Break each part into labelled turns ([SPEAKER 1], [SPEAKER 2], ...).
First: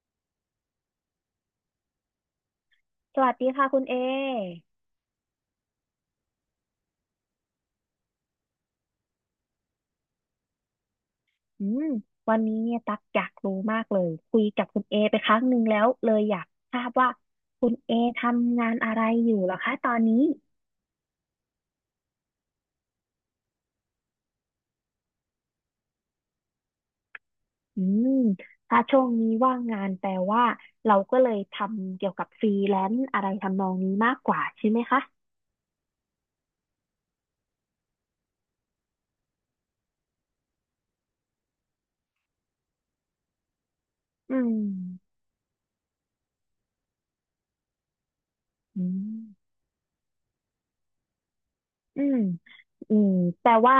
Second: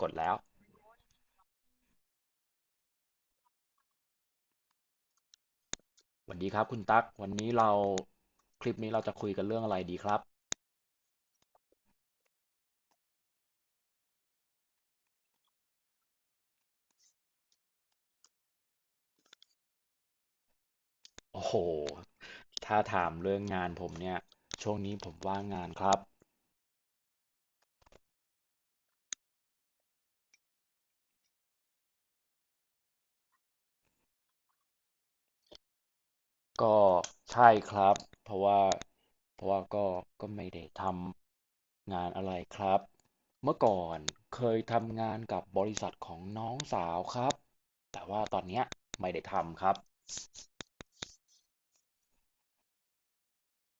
[SPEAKER 1] กดแล้ว
[SPEAKER 2] สวัสดีค่ะคุณเอ
[SPEAKER 1] สวัสดีครับคุณตั๊กวันนี้เราคลิปนี้เราจะคุยกันเรื่องอะไรดีครับ
[SPEAKER 2] อืมวันนี้เนี่ยตักอยากรู้มากเลยคุยกับคุณเอไปครั้งหนึ่งแล้วเลยอยากทราบว่าคุณเอทำงานอะไรอยู่เหรอคะตอนนี้
[SPEAKER 1] โอ้โหถ้าถามเรื่องงานผมเนี่ยช่วงนี้ผมว่างงานครับ
[SPEAKER 2] อืมถ้าช่วงนี้ว่างงานแปลว่าเราก็เลยทำเกี่ยวกับฟรีแลนซ์อะไรทำนองนี้มากกว่าใช่ไหมคะ
[SPEAKER 1] ก็ใช่ครับเพราะว่าเพราะว่าก็ไม่ได้ทำงานอะไรครับ เมื่อก่อน
[SPEAKER 2] อื
[SPEAKER 1] เคยทำงา
[SPEAKER 2] ม
[SPEAKER 1] นกับบริษัทของน้องสาวครับ แต่ว่าตอนเนี้ย
[SPEAKER 2] อื
[SPEAKER 1] ไม่
[SPEAKER 2] ม
[SPEAKER 1] ได้ทำครับ
[SPEAKER 2] อืมอืม แต่ว่า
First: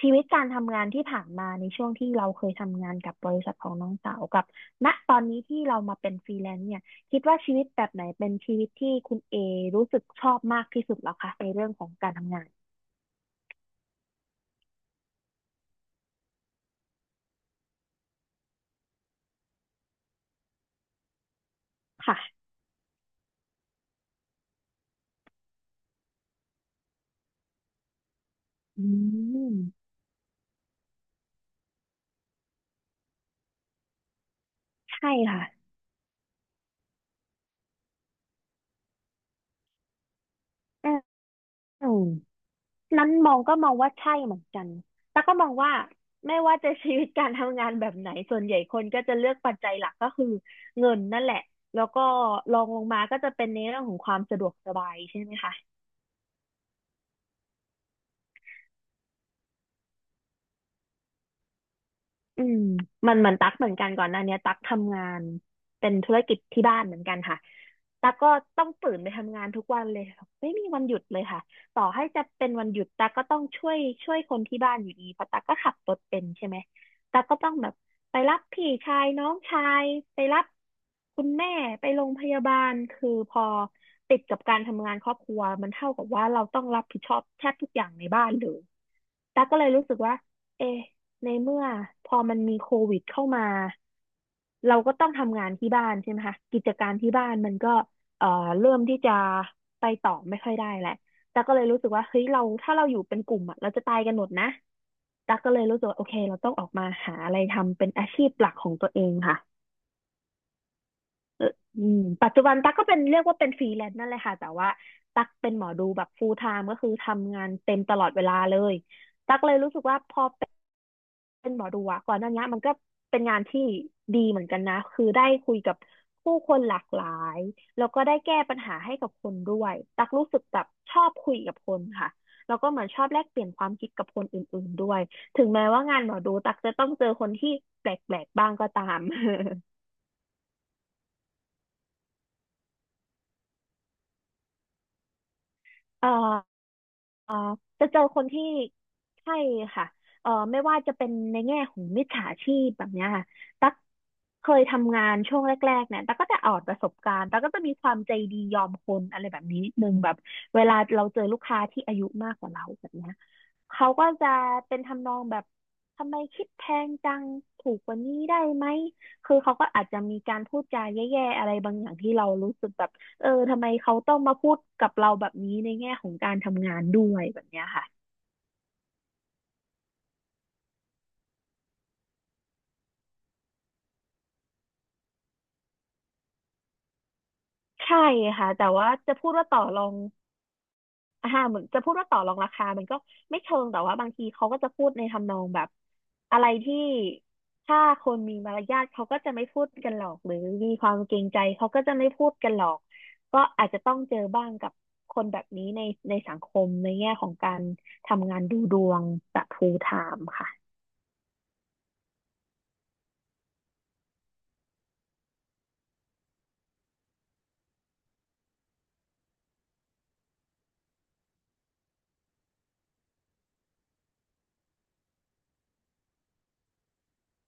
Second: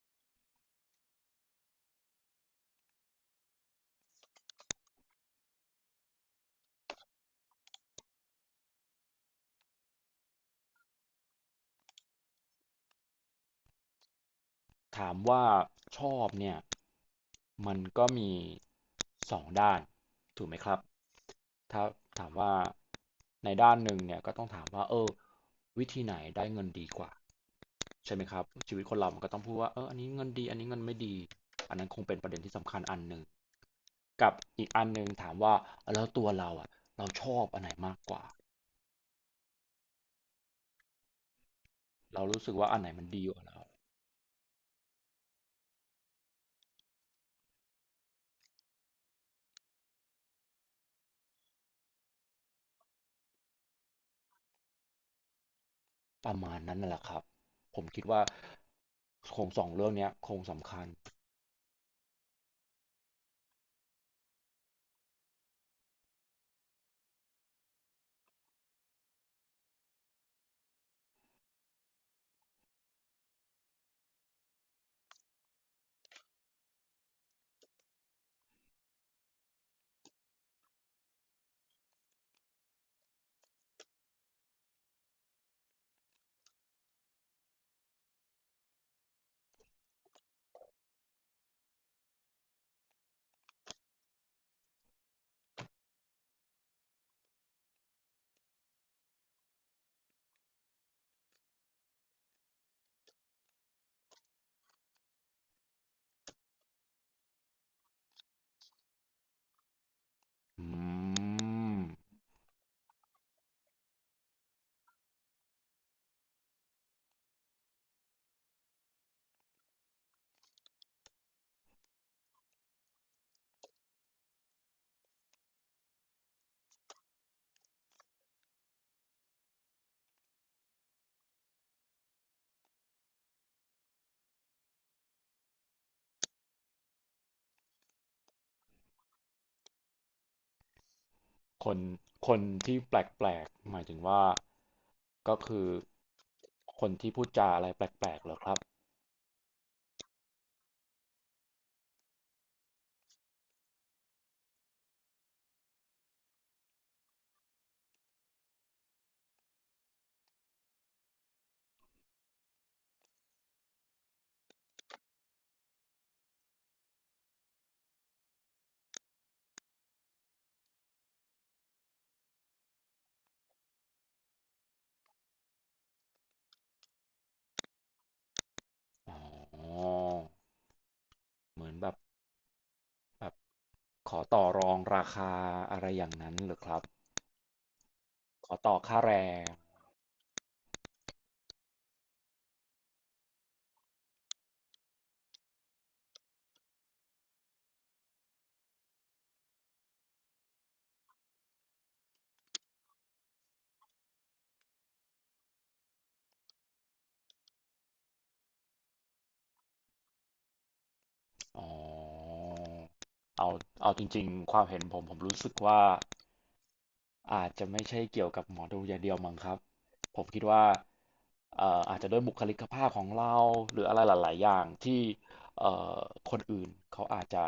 [SPEAKER 2] ชีวิตการทำงานที่ผ่านมาในช่วงที่เราเคยทำงานกับบริษัทของน้องสาวกับณตอนนี้ที่เรามาเป็นฟรีแลนซ์เนี่ยคิดว่าชีวิตแบบไหนเป็นชีวิตที่คุณเอรู้สึกชอบมากที่สุดแล้วคะในเรื่องของการทำงาน
[SPEAKER 1] ถามว่าชอบเนี่ยมันก็มีสองด้านถูกไหมครับถ้าถามว่า
[SPEAKER 2] ค่ะ
[SPEAKER 1] ในด้านหนึ่งเนี่ยก็ต้องถามว่าวิธีไหนได้เงินดีกว่าใช่ไหมครับชีวิ
[SPEAKER 2] อื
[SPEAKER 1] ตคนเรามันก็ต้องพู
[SPEAKER 2] ม
[SPEAKER 1] ดว่าอันนี้เงินดีอันนี้เงินไม่ดีอันนั้นคงเป็นประเด็นที่สำคัญอันหนึ่งกับอีกอันหนึ่ง
[SPEAKER 2] ใช่
[SPEAKER 1] ถาม
[SPEAKER 2] ค่ะ
[SPEAKER 1] ว่าแล้วตัวเราอ่ะเราชอบอันไหนมากกว่า
[SPEAKER 2] อืม
[SPEAKER 1] เรารู้สึกว่าอันไหนมั
[SPEAKER 2] นั้
[SPEAKER 1] น
[SPEAKER 2] น
[SPEAKER 1] ดี
[SPEAKER 2] ม
[SPEAKER 1] ก
[SPEAKER 2] อง
[SPEAKER 1] ว่า
[SPEAKER 2] ก็
[SPEAKER 1] เรา
[SPEAKER 2] มองว่าใช่เหมือนกันแต่ก็มองว่าไม่ว่าจะชีวิตการทำงานแบบไหนส่วนใหญ่คนก็จะเลือกปัจจัยหลักก็คือเงินนั่นแหละแล้วก็รองลงมาก็จะเป็นในเรื่องของความสะดวกสบายใช่ไหมคะ
[SPEAKER 1] ประมาณนั้นน่ะแหละครับผมคิดว่าโครงสองเรื่องเนี้ยโครงสำคัญ
[SPEAKER 2] อืมมันเหมือนตั๊กเหมือนกันก่อนหน้าเนี้ยตั๊กทำงานเป็นธุรกิจที่บ้านเหมือนกันค่ะ ตาก็ต้องตื่นไปทำงานทุกวันเลยค่ะไม่มีวันหยุดเลยค่ะต่อให้จะเป็นวันหยุดตาก็ต้องช่วยคนที่บ้านอยู่ดีเพราะตาก็ขับรถเป็นใช่ไหมตาก็ต้องแบบไปรับพี่ชายน้องชายไปรับคุณแม่ไปโรงพยาบาลคือพอติดกับการทำงานครอบครัวมันเท่ากับว่าเราต้องรับผิดชอบแทบทุกอย่างในบ้านเลยตาก็เลยรู้สึกว่าเอะในเมื่อพอมันมีโควิดเข้ามาเราก็ต้องทำงานที่บ้านใช่ไหมคะกิจการที่บ้านมันก็ เอ่อเริ่มที่จะไปต่อไม่ค่อยได้แหละแต่ก็เลยรู้สึกว่าเฮ้ยเราถ้าเราอยู่เป็นกลุ่มอะเราจะตายกันหมดนะเราต้องออกมาหาอะไรทำเป็นอาชีพหลักของตัวเองค่ะ
[SPEAKER 1] อื
[SPEAKER 2] อืม
[SPEAKER 1] ม
[SPEAKER 2] ปัจจุบันตั๊กก็เป็นเรียกว่าเป็นฟรีแลนซ์นั่นแหละค่ะแต่ว่าตั๊กเป็นหมอดูแบบ full time ก็คือทำงานเต็มตลอดเวลาเลย เป็นหมอดูอะก่อนหน้านี้มันก็เป็นงานที่ดีเหมือนกันนะคือได้คุยกับผู้คนหลากหลายแล้วก็ได้แก้ปัญหาให้กับคนด้วยตักรู้สึกแบบชอบคุยกับคนค่ะแล้วก็เหมือนชอบแลกเปลี่ยนความคิดกับคนอื่นๆด้วยถึงแม้ว่างานหมอดูตักจะต้องเจอคนที่แปลกๆบ้างก็ตาม
[SPEAKER 1] คนคนที่แปลกๆหมายถึงว่าก็คือ
[SPEAKER 2] เอ่อ
[SPEAKER 1] คนที่พูด
[SPEAKER 2] เอ่อ
[SPEAKER 1] จาอะไรแ
[SPEAKER 2] จะเจอ
[SPEAKER 1] ปล
[SPEAKER 2] ค
[SPEAKER 1] กๆ
[SPEAKER 2] น
[SPEAKER 1] เหรอ
[SPEAKER 2] ที่
[SPEAKER 1] ครับ
[SPEAKER 2] ใช่ค่ะไม่ว่าจะเป็นในแง่ของมิจฉาชีพแบบเนี้ยค่ะตั๊กเคยทำงานช่วงแรกๆเนี่ยตั๊กก็จะออดประสบการณ์ตั๊กก็จะมีความใจดียอมคนอะไรแบบนี้นิดนึงแบบเวลาเราเจอลูกค้าที่อายุมากกว่าเราแบบเนี้ยเขาก็จะเป็นทำนองแบบทำไมคิดแพงจังถูกกว่านี้ได้ไหมคือเขาก็อาจจะมีการพูดจาแย่ๆอะไรบางอย่างที่เรารู้สึกแบบ เออทำไมเขาต้องมาพูดกับเราแบบนี้ในแง่ของการทำงานด้วยแบบเนี้ยค่ะ
[SPEAKER 1] อ๋อเหมือนแบบแบบขอต่อรองราคาอะไรอย่างนั้นเหรอครับ
[SPEAKER 2] ใช่
[SPEAKER 1] ข
[SPEAKER 2] ค่ะ
[SPEAKER 1] อ
[SPEAKER 2] แต่
[SPEAKER 1] ต่อ
[SPEAKER 2] ว่า
[SPEAKER 1] ค่าแร
[SPEAKER 2] จะพูด
[SPEAKER 1] ง
[SPEAKER 2] ว่าต่อรองอ่าเหมือนจะพูดว่าต่อรองราคามันก็ไม่เชิงแต่ว่าบางทีเขาก็จะพูดในทำนองแบบอะไรที่ถ้าคนมีมารยาทเขาก็จะไม่พูดกันหรอกหรือมีความเกรงใจเขาก็จะไม่พูดกันหรอกก็อาจจะต้องเจอบ้างกับคนแบบนี้ในสังคมในแง่ของการทำงานดูดวงแบบ full time ค่ะ
[SPEAKER 1] อ๋อเอาเอาจริงๆความเห็นผมผมรู้สึกว่าอาจจะไม่ใช่เกี่ยวกับหมอดูอย่างเดียวมั้งครับผมคิดว่าอาจจะด้วยบุคลิกภาพของเราหรืออะไรหลายๆอย่างที่เอ่อคนอื่นเขาอาจจะ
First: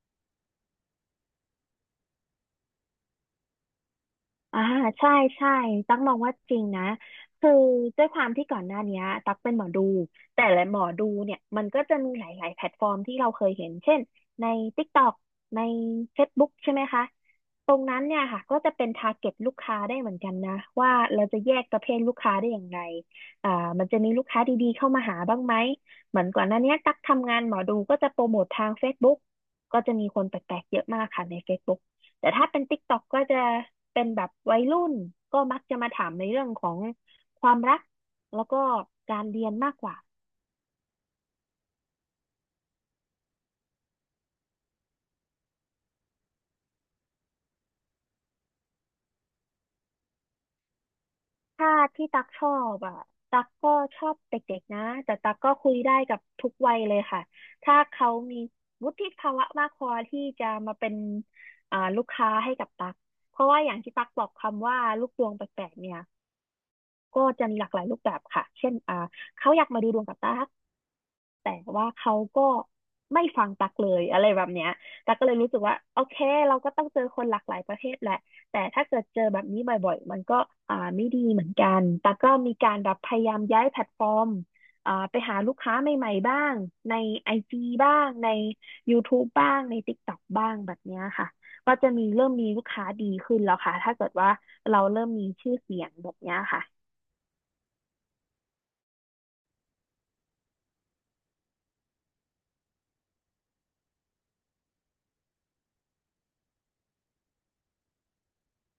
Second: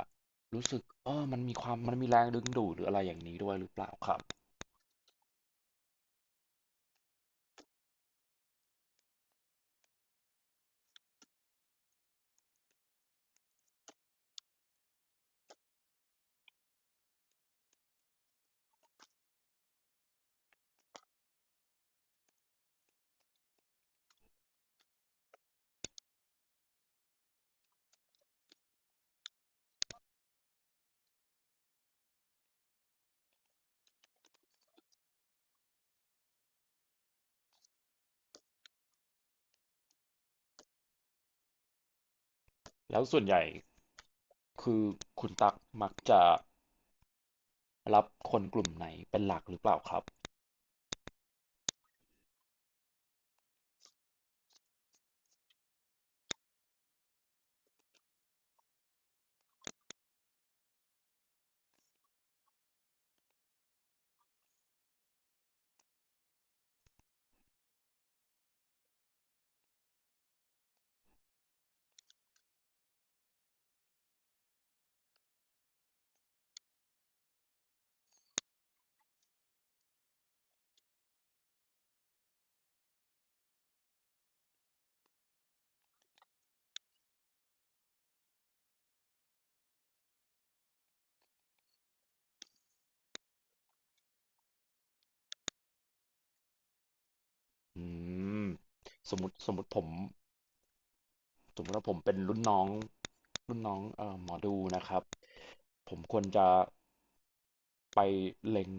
[SPEAKER 1] รู้สึกมันมีความมันมีแรงดึงดูดหรืออะไรอย่างนี้ด้วยหรือเปล่าครับ
[SPEAKER 2] อ่าใช่ใช่ตั๊กมองว่าจริงนะคือด้วยความที่ก่อนหน้าเนี้ยตั๊กเป็นหมอดูแต่ละหมอดูเนี่ยมันก็จะมีหลายๆแพลตฟอร์มที่เราเคยเห็นเช่นใน t ิกตอกในเฟซบุ๊กใช่ไหมคะ ตรงนั้นเนี่ยค่ะก็จะเป็น target ลูกค้าได้เหมือนกันนะว่าเราจะแยกประเภทลูกค้าได้อย่างไรอ่ามันจะมีลูกค้าดีๆเข้ามาหาบ้างไหมเหมือนก่อนหน้าเนี้ยตักทำงานหมอดูก็จะโปรโมททาง Facebook ก็จะมีคนแปลกๆเยอะมากค่ะใน Facebook แต่ถ้าเป็น TikTok ก็จะเป็นแบบวัยรุ่นก็มักจะมาถามในเรื่องของความรักแล้วก็การเรียนมากกว่า
[SPEAKER 1] แล้วส่วนใหญ่คือคุณตักมักจะรับคนกลุ่มไหนเป็นหลักหรือเปล่าครับ
[SPEAKER 2] ถ้าที่ตักชอบอ่ะตักก็ชอบเด็กๆนะแต่ตักก็คุยได้กับทุกวัยเลยค่ะถ้าเขามีวุฒิภาวะมากพอที่จะมาเป็นลูกค้าให้กับตักเพราะว่าอย่างที่ตักบอกคำว่าลูกดวงแปลกๆเนี่ยก็จะมีหลากหลายรูปแบบค่ะเช่นเขาอยากมาดูดวงกับตัก แต่ว่าเขาก็ไม่ฟังตักเลยอะไรแบบเนี้ยตักก็เลยรู้สึกว่าโอเคเราก็ต้องเจอคนหลากหลายประเภทแหละ แต่ถ้าเกิดเจอแบบนี้บ่อยๆ มันก็ไม่ดีเหมือนกันตักก็มีการแบบพยายามย้ายแพลตฟอร์มไปหาลูกค้าใหม่ๆบ้างในไอจีบ้างใน YouTube บ้างใน TikTok บ้างแบบเนี้ยค่ะ ก็จะมีเริ่มมีลูกค้าดีขึ้นแล้วค่ะ ถ้าเกิดว่าเราเริ่มมีชื่อเสียงแบบเนี้ยค่ะ
[SPEAKER 1] อืมสมมติผม สมมติว่าผมเป็นรุ่นน้องรุ่นน้องหมอดูนะครับผมควรจะไปเล็ง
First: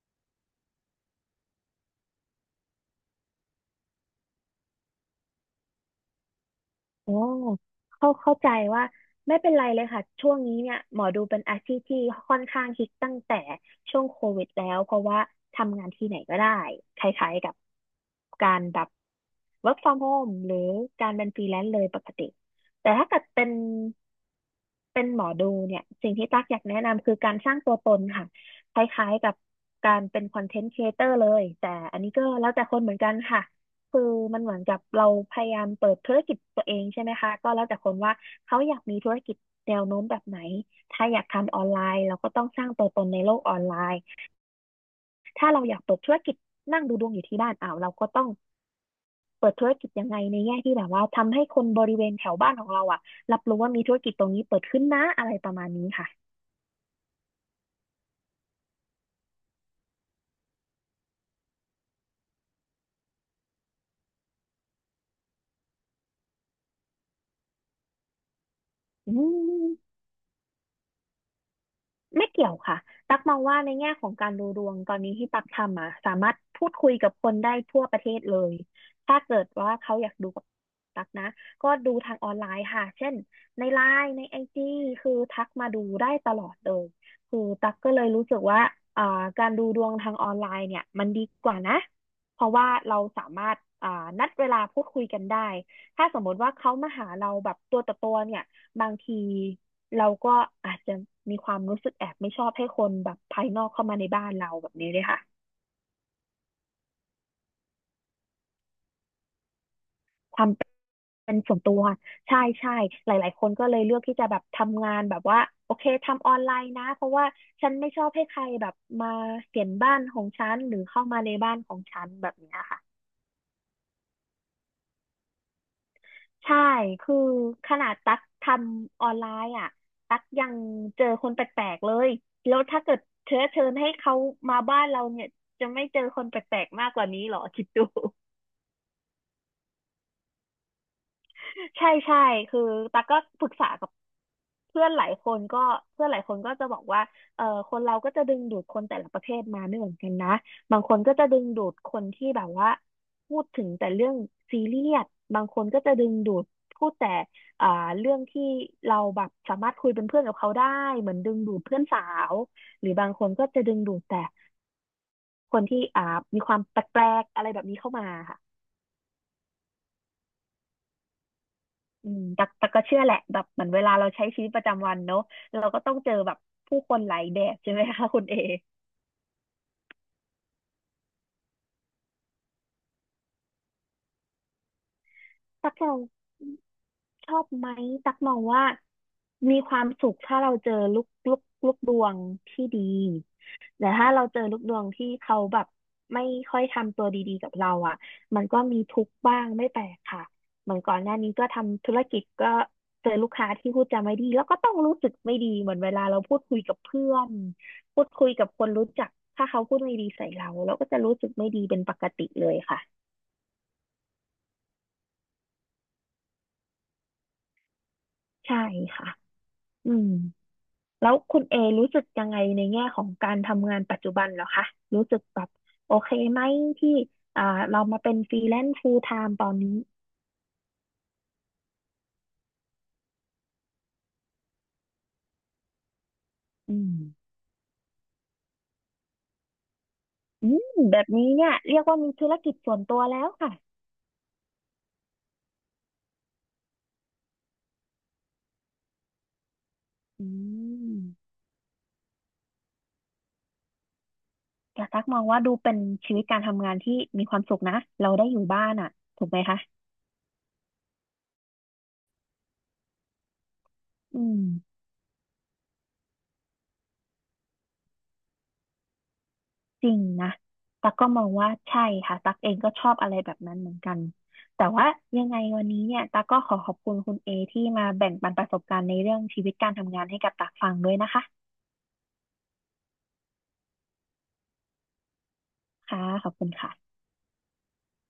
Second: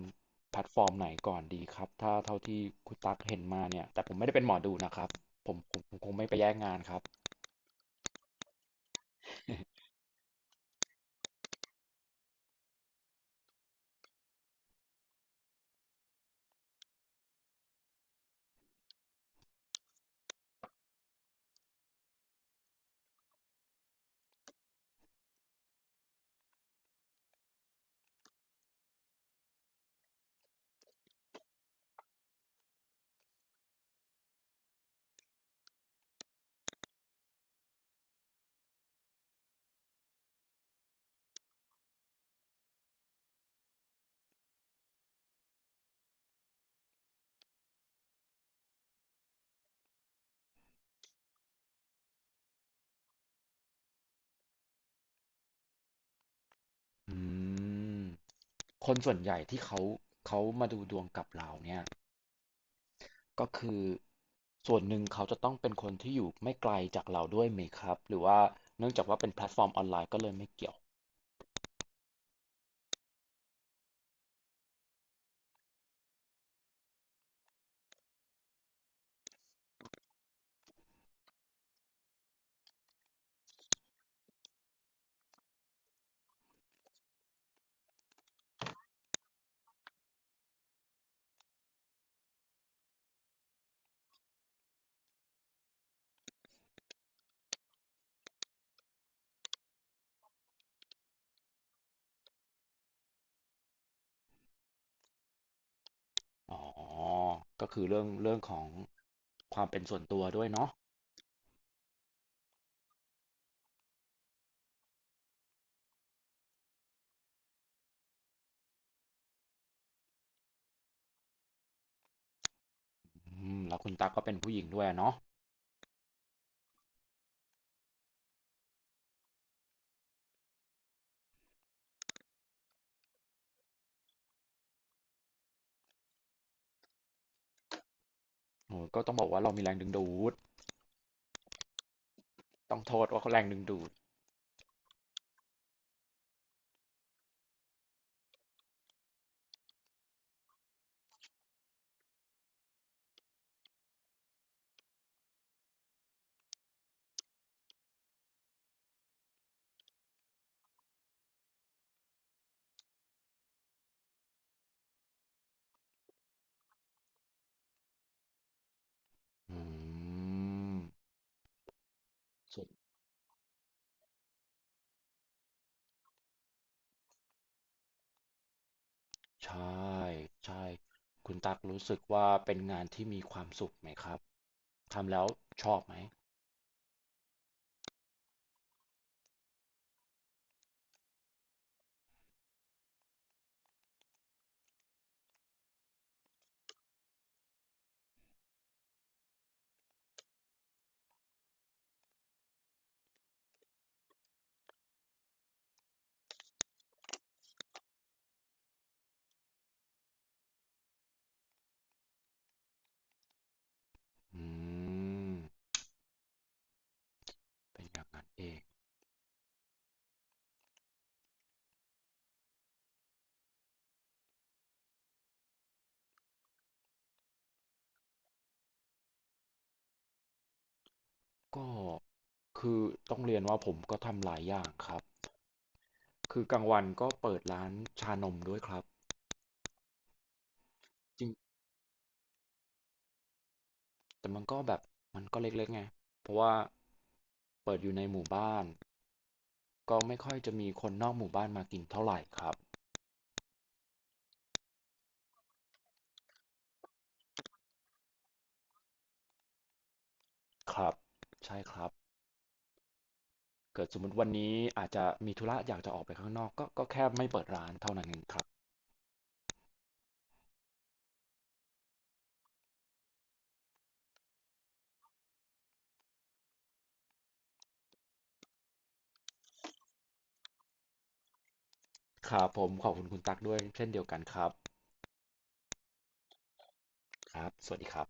[SPEAKER 1] แพลตฟอร์มไหนก่อนดีครับถ้าเท่าที่คุณตั๊กเห็นมาเนี่ยแต่ผมไม่ได้เป็นหมอดูนะครับผมคงไม่ไปแย่งงานครับ
[SPEAKER 2] โอ้เข้าใจว่าไม่เป็นไรเลยค่ะช่วงนี้เนี่ยหมอดูเป็นอาชีพที่ค่อนข้างฮิตตั้งแต่ช่วงโควิดแล้วเพราะว่าทำงานที่ไหนก็ได้คล้ายๆกับการแบบ work from home หรือการเป็นฟรีแลนซ์เลยปกติแต่ถ้าเกิดเป็นหมอดูเนี่ยสิ่งที่ตั๊กอยากแนะนำคือการสร้างตัวตนค่ะคล้ายๆกับการเป็นคอนเทนต์ครีเอเตอร์เลยแต่อันนี้ก็แล้วแต่คนเหมือนกันค่ะคือมันเหมือนกับเราพยายามเปิดธุรกิจตัวเองใช่ไหมคะก็แล้วแต่คนว่าเขาอยากมีธุรกิจแนวโน้มแบบไหนถ้าอยากทำออนไลน์เราก็ต้องสร้างตัวตนในโลกออนไลน์ถ้าเราอยากเปิดธุรกิจนั่งดูดวงอยู่ที่บ้านอ้าวเราก็ต้องเปิดธุรกิจยังไงในแง่ที่แบบว่าทำให้คนบริเวณแถวบ้านของเราอ่ะรับรู้ว่ามีธุรกิจตรงนี้เปิดขึ้นนะอะไรประมาณนี้ค่ะ
[SPEAKER 1] อืมคนส่วนใหญ่ที่เขามาดูดวงกับเราเนี่ยก็คือส่วนหนึ่งเขาจะต้องเป็นคนที่อยู่ไม่ไกลจากเราด้วยไหมครับหรือว่าเนื่องจาก
[SPEAKER 2] อื
[SPEAKER 1] ว่าเป็นแพลตฟอร์มออน
[SPEAKER 2] ม
[SPEAKER 1] ไลน์ก็เลยไม่เกี่ยว
[SPEAKER 2] ไม่เกี่ยวค่ะตักมองว่าในแง่ของการดูดวงตอนนี้ที่ตักทำอ่ะสามารถพูดคุยกับคนได้ทั่วประเทศเลยถ้าเกิดว่าเขาอยากดูกับตักนะก็ดูทางออนไลน์ค่ะเช่นในไลน์ในไอจีคือทักมาดูได้ตลอดเลยคือตักก็เลยรู้สึกว่าอ่าการดูดวงทางออนไลน์เนี่ยมันดีกว่านะเพราะว่าเราสามารถนัดเวลาพูดคุยกันได้ ถ้าสมมติว่าเขามาหาเราแบบตัวต่อตัวเนี่ยบางทีเราก็อาจจะมีความรู้สึกแอบไม่ชอบให้คนแบบภายนอกเข้ามาในบ้านเราแบบนี้เลยค่ะ
[SPEAKER 1] อ๋อก็คือเรื่องของความเป็นส่วนตัว
[SPEAKER 2] ค
[SPEAKER 1] ด้ว
[SPEAKER 2] วา
[SPEAKER 1] ย
[SPEAKER 2] ม
[SPEAKER 1] เนาะ
[SPEAKER 2] เป็นส่วนตัวใช่ใช่หลายๆคนก็เลยเลือกที่จะแบบทำงานแบบว่าโอเคทำออนไลน์นะเพราะว่าฉันไม่ชอบให้ใครแบบมาเห็นบ้านของฉันหรือเข้ามาในบ้านของฉันแบบเนี้ยค่ะ
[SPEAKER 1] อืมแล้วคุณตั๊กก็เป็นผู้หญิงด้วยอะเนาะ
[SPEAKER 2] ใช่ คือขนาดตั๊กทำออนไลน์อ่ะ ตั๊กยังเจอคนแปลกๆเลย แล้วถ้าเกิดเชื้อเชิญให้เขามาบ้านเราเนี่ย จะไม่เจอคนแปลกๆมากกว่านี้เหรอคิดดู
[SPEAKER 1] โอ้ก็ต้องบอกว่าเรามีแรงดึงดูด
[SPEAKER 2] ใช่ใช่คือ
[SPEAKER 1] ต้องโท
[SPEAKER 2] ตั๊ก
[SPEAKER 1] ษ
[SPEAKER 2] ก็
[SPEAKER 1] ว่าเขาแร
[SPEAKER 2] ป
[SPEAKER 1] ง
[SPEAKER 2] รึก
[SPEAKER 1] ดึง
[SPEAKER 2] ษา
[SPEAKER 1] ดู
[SPEAKER 2] กั
[SPEAKER 1] ด
[SPEAKER 2] บเพื่อนหลายคนก็เพื่อนหลายคนก็จะบอกว่าเออคนเราก็จะดึงดูดคนแต่ละประเภทมาไม่เหมือนกันนะบางคนก็จะดึงดูดคนที่แบบว่าพูดถึงแต่เรื่องซีเรียสบางคนก็จะดึงดูดพูดแต่อ่าเรื่องที่เราแบบสามารถคุยเป็นเพื่อนกับเขาได้เหมือนดึงดูดเพื่อนสาวหรือบางคนก็จะดึงดูดแต่คนที่มีความแปลกๆอะไรแบบนี้เข้ามาค่ะ
[SPEAKER 1] อืม
[SPEAKER 2] อืมแต่
[SPEAKER 1] สุ
[SPEAKER 2] แต่
[SPEAKER 1] ด
[SPEAKER 2] ก็เชื่อแหละแบบเหมือนเวลาเราใช้ชีวิตประจำวันเนอะ เราก็ต้องเจอแบบผู้คนหลายแบบใช่ไหมคะคุณเอ
[SPEAKER 1] ใช่ใช่คุณตั๊กรู้สึกว่าเป็นงานที่มีความสุขไหมครับทำแล้วช
[SPEAKER 2] ตั
[SPEAKER 1] อ
[SPEAKER 2] ก
[SPEAKER 1] บไหม
[SPEAKER 2] เราชอบไหมตักมองว่ามีความสุขถ้าเราเจอลูกลูกดวงที่ดีแต่ถ้าเราเจอลูกดวงที่เขาแบบไม่ค่อยทำตัวดีๆกับเราอ่ะมันก็มีทุกข์บ้างไม่แปลกค่ะเหมือนก่อนหน้านี้ก็ทำธุรกิจก็เจอลูกค้าที่พูดจาไม่ดีแล้วก็ต้องรู้สึกไม่ดีเหมือนเวลาเราพูดคุยกับเพื่อนพูดคุยกับคนรู้จักถ้าเขาพูดไม่ดีใส่เราเราก็จะรู้สึกไม่ดีเป็นปกติเลยค่ะ
[SPEAKER 1] อืมเป็นอย่างนั้นเอ
[SPEAKER 2] ใช่
[SPEAKER 1] ง
[SPEAKER 2] ค่ะอืม แล้วคุณเอรู้สึกยังไงในแง่ของการทำงานปัจจุบันเหรอคะ รู้สึกแบบโอเคไหมที่อ่าเรามาเป็นฟรีแลนซ์ full time ตอนนี้
[SPEAKER 1] ก็คือต้องเรียนว่าผมก็ทำหลายอย่างครับคือกลาง
[SPEAKER 2] อื
[SPEAKER 1] วัน
[SPEAKER 2] ม
[SPEAKER 1] ก็เปิดร้านชานมด้วยครับ
[SPEAKER 2] อืมแบบนี้เนี่ยเรียกว่ามีธุรกิจส่วนตัวแล้วค่ะ
[SPEAKER 1] แต่มันก็แบบมันก็เล็กๆไงเพราะว่าเปิดอยู่ในหมู่บ้านก็ไม่
[SPEAKER 2] อื
[SPEAKER 1] ค่อยจะมีคน
[SPEAKER 2] ม
[SPEAKER 1] นอกหมู่บ้านมากินเท่าไหร่ครับ
[SPEAKER 2] แต่ตักมองว่าดูเป็นชีวิตการทำงานที่มีความสุขนะเราได้อยู่บ้านอ่ะถูกไหมคะ
[SPEAKER 1] ครับ ใช่ครับ เกิดสมมติ
[SPEAKER 2] อื
[SPEAKER 1] วัน
[SPEAKER 2] ม
[SPEAKER 1] นี้อาจจะมีธุระอยากจะออกไปข้างนอกก็ก็แค่ไม่เปิดร้านเท่านั้นเองครับ
[SPEAKER 2] จริงนะตั๊กก็มองว่าใช่ค่ะตั๊กเองก็ชอบอะไรแบบนั้นเหมือนกัน แต่ว่ายังไงวันนี้เนี่ยตั๊กก็ขอขอบคุณคุณเอที่มาแบ่งปันประสบการณ์ในเรื่องชีวิตการทำงานให้กับตั๊กฟังด้วยนะคะ
[SPEAKER 1] ครับผมขอบคุณคุณตั๊กด้วยเช่นเดียวกันครับ
[SPEAKER 2] ค่ะ ขอบคุณค่ะ
[SPEAKER 1] ครับสวัสดีครับ